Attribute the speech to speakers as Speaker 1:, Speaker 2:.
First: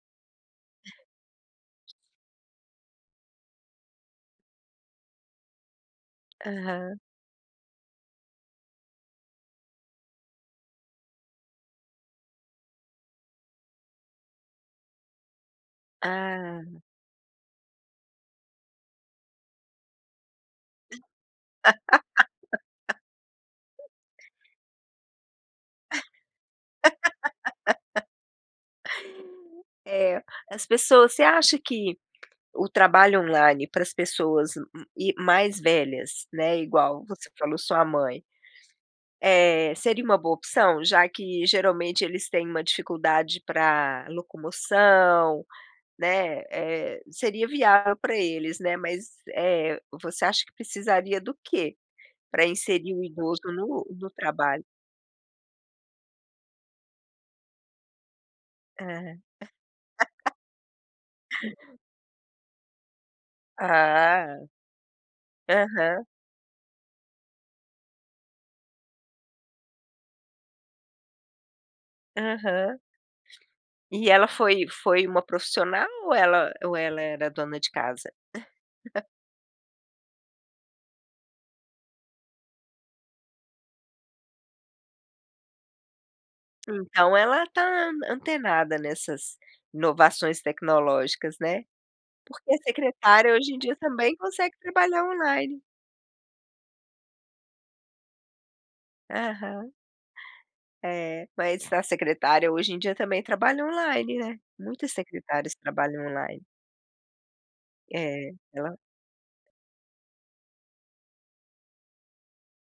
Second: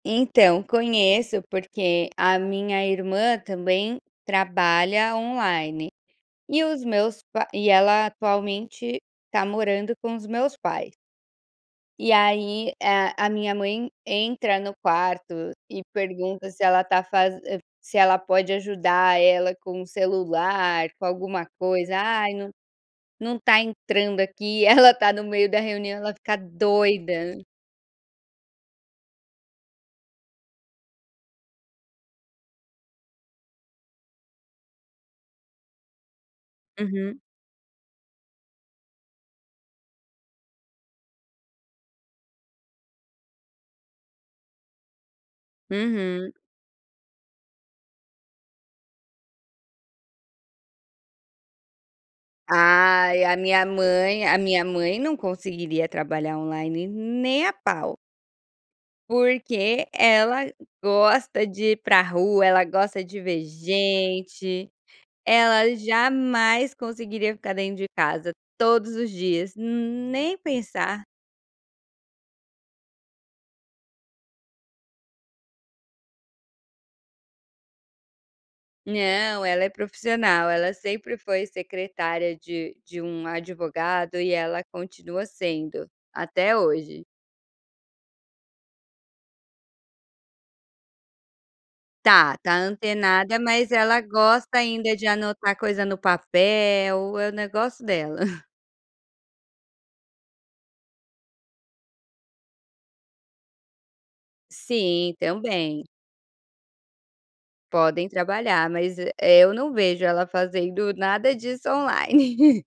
Speaker 1: Então conheço, porque a minha irmã também trabalha online, e os
Speaker 2: Aham.
Speaker 1: meus p e ela atualmente, está morando com os meus pais. E aí, a a minha mãe entra no quarto, e pergunta se
Speaker 2: Ah.
Speaker 1: ela está faze se ela pode ajudar ela com o celular, com alguma coisa: "Ai, não não está entrando aqui". Ela tá no meio da reunião, ela fica doida.
Speaker 2: É, as pessoas você acha que, o trabalho online, para as pessoas e mais velhas, né, igual
Speaker 1: Uhum.
Speaker 2: você falou, sua mãe, é, seria uma boa opção? Já que, geralmente, eles têm uma dificuldade para locomoção,
Speaker 1: Uhum.
Speaker 2: né, é, seria viável para eles, né. Mas, eh, você acha que precisaria do quê para inserir o
Speaker 1: Ai, a
Speaker 2: idoso
Speaker 1: minha
Speaker 2: no no
Speaker 1: mãe a
Speaker 2: trabalho?
Speaker 1: minha mãe não conseguiria trabalhar online nem a pau.
Speaker 2: É.
Speaker 1: Porque ela gosta de ir para rua, ela gosta de ver
Speaker 2: Ah.
Speaker 1: gente, ela
Speaker 2: Aham.
Speaker 1: jamais conseguiria ficar dentro de casa todos os dias, nem pensar.
Speaker 2: Aham. E ela foi foi uma profissional ou ela ou ela era dona de casa?
Speaker 1: Não, ela é profissional, ela sempre foi secretária de de um advogado e ela continua sendo, até hoje.
Speaker 2: Então ela está antenada nessas, inovações tecnológicas, né.
Speaker 1: Tá tá
Speaker 2: Porque secretária
Speaker 1: antenada
Speaker 2: hoje em
Speaker 1: mas
Speaker 2: dia
Speaker 1: ela
Speaker 2: também consegue
Speaker 1: gosta ainda
Speaker 2: trabalhar
Speaker 1: de anotar
Speaker 2: online.
Speaker 1: coisa no papel, é o negócio dela.
Speaker 2: Aham. É, mas a secretária hoje em dia também trabalha online, né. Muitas
Speaker 1: Sim,
Speaker 2: secretárias
Speaker 1: também.
Speaker 2: trabalham online.
Speaker 1: Podem
Speaker 2: É,
Speaker 1: trabalhar,
Speaker 2: ela
Speaker 1: mas e é eu não vejo ela fazendo nada disso online.